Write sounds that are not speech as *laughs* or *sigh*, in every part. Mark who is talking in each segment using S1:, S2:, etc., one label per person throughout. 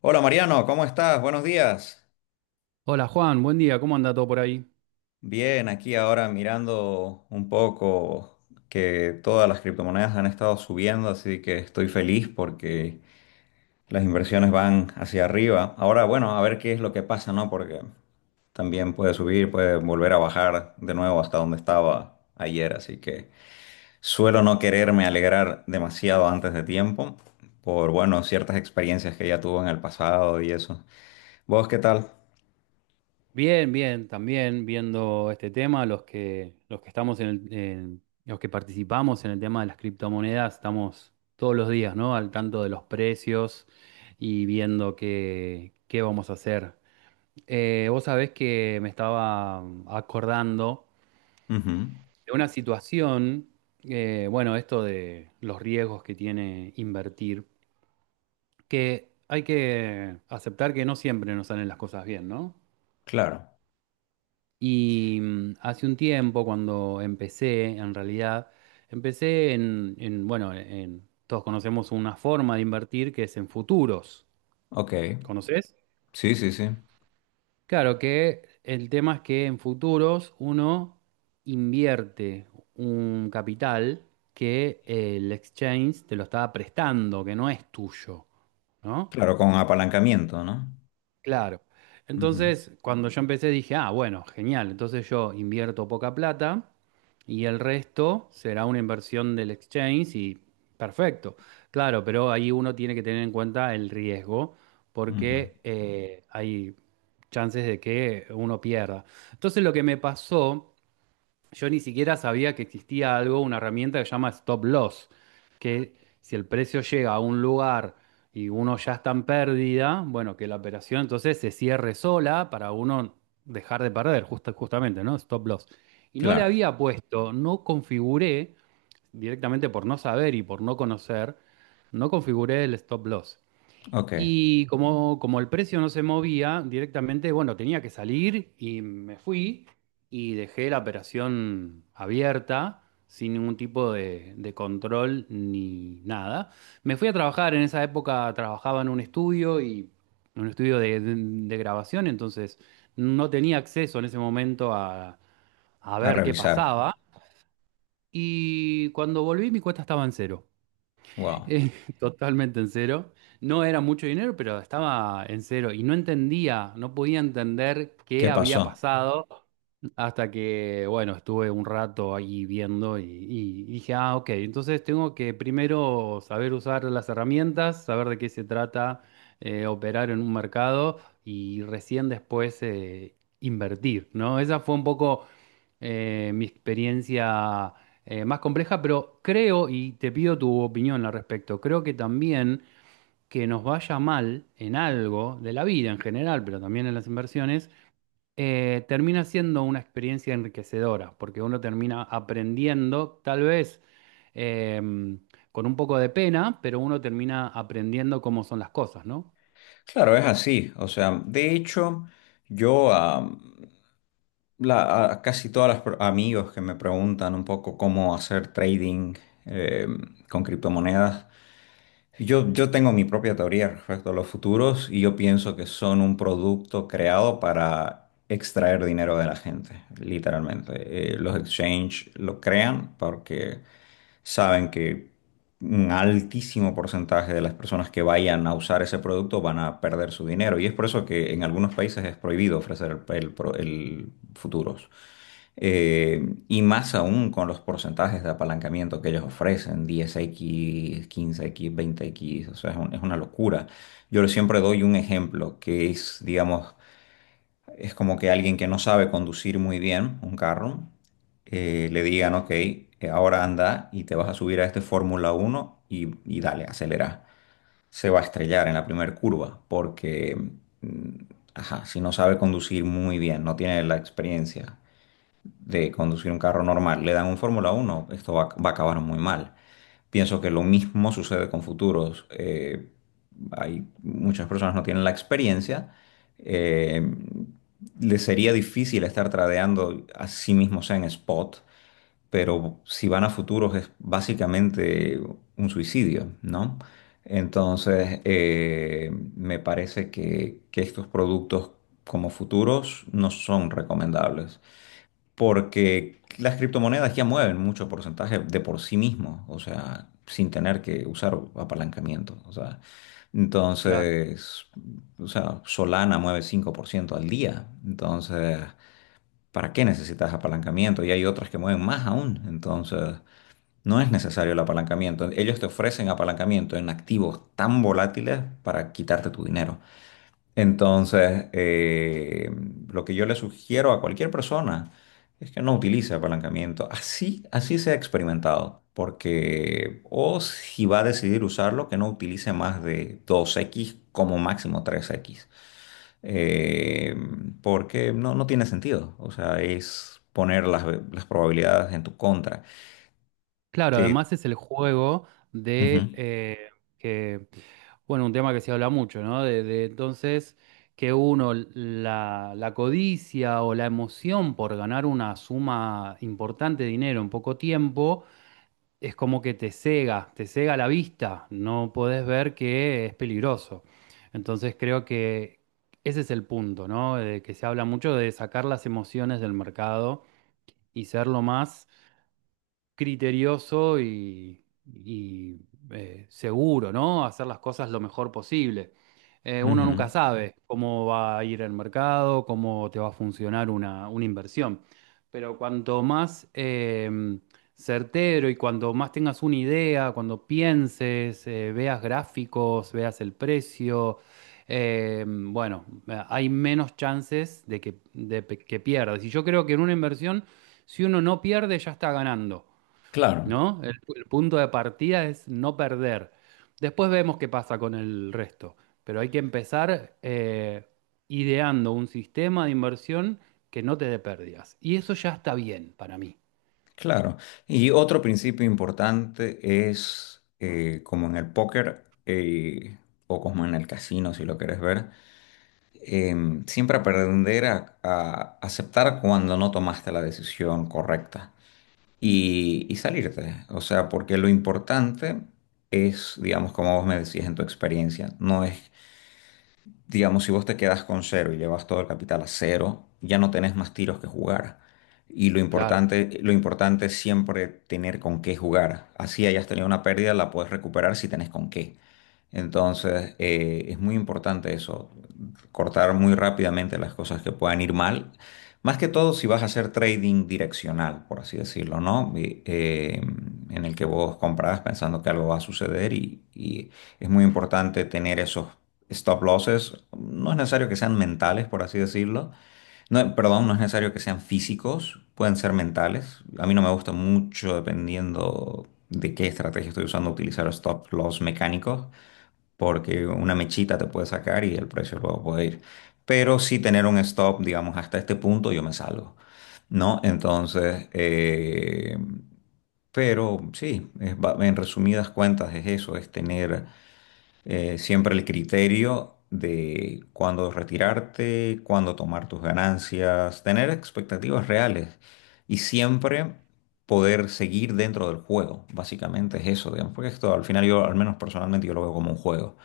S1: Hola Mariano, ¿cómo estás? Buenos días.
S2: Hola Juan, buen día, ¿cómo anda todo por ahí?
S1: Bien, aquí ahora mirando un poco que todas las criptomonedas han estado subiendo, así que estoy feliz porque las inversiones van hacia arriba. Ahora, bueno, a ver qué es lo que pasa, ¿no? Porque también puede subir, puede volver a bajar de nuevo hasta donde estaba ayer, así que suelo no quererme alegrar demasiado antes de tiempo por, bueno, ciertas experiencias que ya tuve en el pasado y eso. ¿Vos qué tal?
S2: Bien, bien, también viendo este tema, los que estamos en los que participamos en el tema de las criptomonedas, estamos todos los días, ¿no? Al tanto de los precios y viendo qué vamos a hacer. Vos sabés que me estaba acordando
S1: Ujú,
S2: de una situación, bueno, esto de los riesgos que tiene invertir, que hay que aceptar que no siempre nos salen las cosas bien, ¿no?
S1: claro.
S2: Y hace un tiempo, cuando empecé, en realidad, empecé en, todos conocemos una forma de invertir que es en futuros.
S1: Ok,
S2: ¿Conoces?
S1: sí, sí, sí.
S2: Claro que el tema es que en futuros uno invierte un capital que el exchange te lo está prestando, que no es tuyo, ¿no?
S1: Claro, con apalancamiento, no.
S2: Claro.
S1: Ujú,
S2: Entonces, cuando yo empecé dije, ah, bueno, genial, entonces yo invierto poca plata y el resto será una inversión del exchange y perfecto. Claro, pero ahí uno tiene que tener en cuenta el riesgo
S1: ujú.
S2: porque hay chances de que uno pierda. Entonces, lo que me pasó, yo ni siquiera sabía que existía algo, una herramienta que se llama Stop Loss, que si el precio llega a un lugar y uno ya está en pérdida, bueno, que la operación entonces se cierre sola para uno dejar de perder, justamente, ¿no? Stop Loss. Y no le
S1: Claro,
S2: había puesto, no configuré, directamente por no saber y por no conocer, no configuré el Stop Loss.
S1: ok.
S2: Y como el precio no se movía directamente, bueno, tenía que salir y me fui y dejé la operación abierta sin ningún tipo de control ni nada. Me fui a trabajar, en esa época trabajaba en un estudio y en un estudio de grabación, entonces no tenía acceso en ese momento a
S1: A
S2: ver qué
S1: revisar.
S2: pasaba. Y cuando volví mi cuenta estaba en cero.
S1: Wow.
S2: Eh, *laughs* totalmente en cero. No era mucho dinero, pero estaba en cero y no entendía, no podía entender qué
S1: ¿Qué
S2: había
S1: pasó?
S2: pasado hasta que, bueno, estuve un rato ahí viendo y dije, ah, ok, entonces tengo que primero saber usar las herramientas, saber de qué se trata, operar en un mercado y recién después invertir, ¿no? Esa fue un poco mi experiencia más compleja, pero creo, y te pido tu opinión al respecto, creo que también que nos vaya mal en algo de la vida en general, pero también en las inversiones, termina siendo una experiencia enriquecedora, porque uno termina aprendiendo, tal vez eh, con un poco de pena, pero uno termina aprendiendo cómo son las cosas, ¿no?
S1: Claro, es así. O sea, de hecho, yo a, a casi todas amigos que me preguntan un poco cómo hacer trading eh, con criptomonedas. Yo tengo mi propia teoría respecto a los futuros y yo pienso que son un producto creado para extraer dinero de la gente, literalmente. Los exchange lo crean porque saben que un altísimo porcentaje de las personas que vayan a usar ese producto van a perder su dinero y es por eso que en algunos países es prohibido ofrecer el futuros. Y más aún con los porcentajes de apalancamiento que ellos ofrecen, 10x 15x 20x, o sea, es una locura. Yo siempre doy un ejemplo que es, digamos, es como que alguien que no sabe conducir muy bien un carro, le digan, ok, ahora anda y te vas a subir a este Fórmula uno y dale, acelera. Se va a estrellar en la primera curva porque, mm, ajá, si no sabe conducir muy bien, no tiene la experiencia de conducir un carro normal, le dan un Fórmula uno, esto va a acabar muy mal. Pienso que lo mismo sucede con futuros. Hay muchas personas no tienen la experiencia. eh, Les sería difícil estar tradeando a sí mismos en spot, pero si van a futuros es básicamente un suicidio, ¿no? Entonces, me parece que estos productos como futuros no son recomendables porque las criptomonedas ya mueven mucho porcentaje de por sí mismo, o sea, sin tener que usar apalancamiento, o sea,
S2: Claro.
S1: entonces, o sea, Solana mueve 5% al día, entonces, ¿para qué necesitas apalancamiento? Y hay otras que mueven más aún, entonces, no es necesario el apalancamiento. Ellos te ofrecen apalancamiento en activos tan volátiles para quitarte tu dinero. Entonces, lo que yo le sugiero a cualquier persona es que no utilice apalancamiento. Así, así se ha experimentado. Porque, o si va a decidir usarlo, que no utilice más de 2x como máximo 3x. Eh, Porque no tiene sentido. O sea, es poner las probabilidades en tu contra.
S2: Claro,
S1: Te,
S2: además es el juego
S1: Ujú,
S2: de que, bueno, un tema que se habla mucho, ¿no? Entonces que uno la codicia o la emoción por ganar una suma importante de dinero en poco tiempo es como que te cega la vista, no podés ver que es peligroso. Entonces creo que ese es el punto, ¿no? De que se habla mucho de sacar las emociones del mercado y ser lo más criterioso y seguro, ¿no? Hacer las cosas lo mejor posible. Uno
S1: ujú.
S2: nunca sabe cómo va a ir el mercado, cómo te va a funcionar una inversión. Pero cuanto más certero y cuanto más tengas una idea, cuando pienses, veas gráficos, veas el precio, bueno, hay menos chances de que, que pierdas. Y yo creo que en una inversión, si uno no pierde, ya está ganando.
S1: Claro.
S2: ¿No? El punto de partida es no perder. Después vemos qué pasa con el resto, pero hay que empezar ideando un sistema de inversión que no te dé pérdidas. Y eso ya está bien para mí.
S1: Claro. Y otro principio importante es, como en el póker, o como en el casino, si lo quieres ver, siempre aprender a aceptar cuando no tomaste la decisión correcta y salirte. O sea, porque lo importante es, digamos, como vos me decías en tu experiencia, no es, digamos, si vos te quedas con cero y llevas todo el capital a cero, ya no tenés más tiros que jugar. Y
S2: Claro,
S1: lo importante es siempre tener con qué jugar. Así hayas tenido una pérdida, la puedes recuperar si tenés con qué. Entonces, es muy importante eso, cortar muy rápidamente las cosas que puedan ir mal. Más que todo si vas a hacer trading direccional, por así decirlo, ¿no? En el que vos compras pensando que algo va a suceder y es muy importante tener esos stop losses, no es necesario que sean mentales, por así decirlo. No, perdón, no es necesario que sean físicos, pueden ser mentales. A mí no me gusta mucho, dependiendo de qué estrategia estoy usando, utilizar stop loss mecánicos, porque una mechita te puede sacar y el precio luego puede ir. Pero sí tener un stop, digamos, hasta este punto yo me salgo, ¿no? Entonces, pero sí, en resumidas cuentas es eso, es tener siempre el criterio de cuándo retirarte, cuándo tomar tus ganancias, tener expectativas reales y siempre poder seguir dentro del juego. Básicamente es eso, digamos, porque esto al final yo, al menos personalmente, yo lo veo como un juego.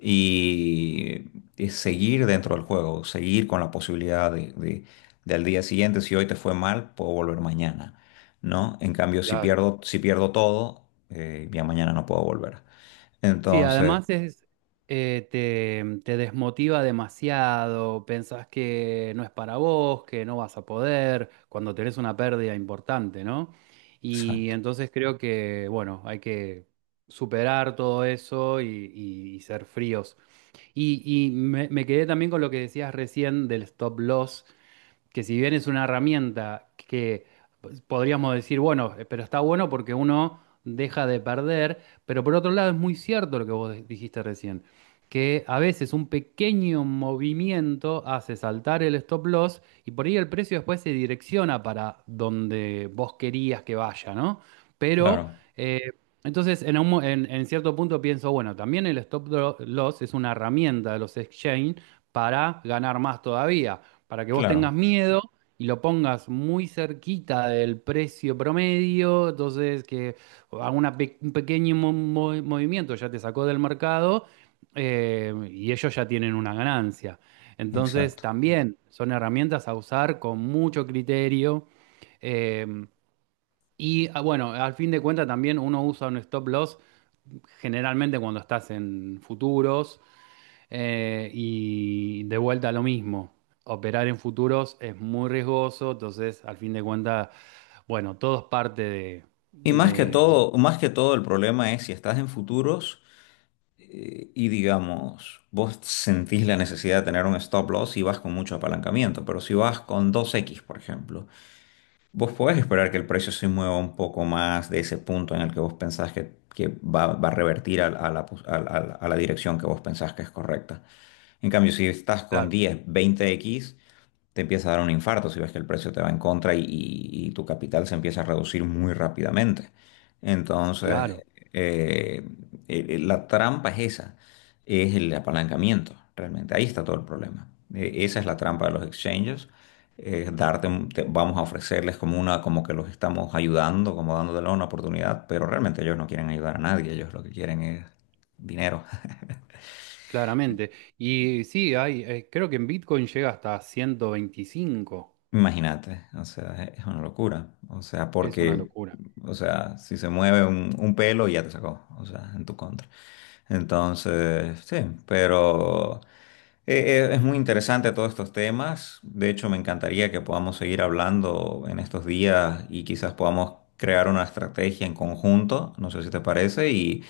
S1: Y es seguir dentro del juego, seguir con la posibilidad de al día siguiente, si hoy te fue mal, puedo volver mañana, ¿no? En cambio, si
S2: claro.
S1: pierdo, si pierdo todo, ya mañana no puedo volver.
S2: Sí,
S1: Entonces,
S2: además es, te desmotiva demasiado, pensás que no es para vos, que no vas a poder, cuando tenés una pérdida importante, ¿no? Y
S1: exacto,
S2: entonces creo que, bueno, hay que superar todo eso y ser fríos. Y, y me quedé también con lo que decías recién del stop loss que si bien es una herramienta que pues, podríamos decir, bueno, pero está bueno porque uno deja de perder, pero por otro lado es muy cierto lo que vos dijiste recién, que a veces un pequeño movimiento hace saltar el stop loss y por ahí el precio después se direcciona para donde vos querías que vaya, ¿no? Pero
S1: claro,
S2: eh, entonces, en, un mo- en cierto punto pienso, bueno, también el loss es una herramienta de los exchange para ganar más todavía para que vos tengas
S1: claro,
S2: miedo y lo pongas muy cerquita del precio promedio, entonces que haga un pequeño movimiento ya te sacó del mercado y ellos ya tienen una ganancia. Entonces
S1: exacto.
S2: también son herramientas a usar con mucho criterio. eh, bueno, al fin de cuentas también uno usa un stop loss generalmente cuando estás en futuros y de vuelta lo mismo, operar en futuros es muy riesgoso, entonces al fin de cuentas, bueno, todo es parte de,
S1: Y
S2: de-
S1: más que todo el problema es si estás en futuros, y digamos, vos sentís la necesidad de tener un stop loss y vas con mucho apalancamiento, pero si vas con 2x por ejemplo, vos podés esperar que el precio se mueva un poco más de ese punto en el que vos pensás que va, a revertir a la dirección que vos pensás que es correcta. En cambio, si estás con
S2: Claro,
S1: 10, 20x te empieza a dar un infarto si ves que el precio te va en contra y tu capital se empieza a reducir muy rápidamente.
S2: claro,
S1: Entonces, eh, la trampa es esa, es el apalancamiento, realmente. Ahí está todo el problema. Esa es la trampa de los exchanges. Darte, vamos a ofrecerles como una, como que los estamos ayudando, como dándoles una oportunidad, pero realmente ellos no quieren ayudar a nadie, ellos lo que quieren es dinero.
S2: claramente. Y sí, hay, creo que en Bitcoin llega hasta 125,
S1: Imagínate, o sea, es una locura. O sea,
S2: es una
S1: porque,
S2: locura.
S1: o sea, si se mueve un pelo ya te sacó, o sea, en tu contra. Entonces, sí, pero es muy interesante todos estos temas. De hecho, me encantaría que podamos seguir hablando en estos días y quizás podamos crear una estrategia en conjunto, no sé si te parece, y,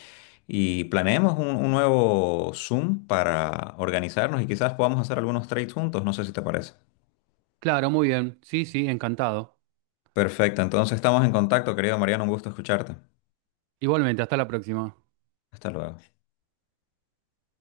S1: y planeemos un nuevo Zoom para organizarnos y quizás podamos hacer algunos trades juntos, no sé si te parece.
S2: Claro, muy bien, sí, sí, encantado.
S1: Perfecto, entonces estamos en contacto, querido Mariano, un gusto escucharte.
S2: Igualmente, hasta la próxima.
S1: Hasta luego.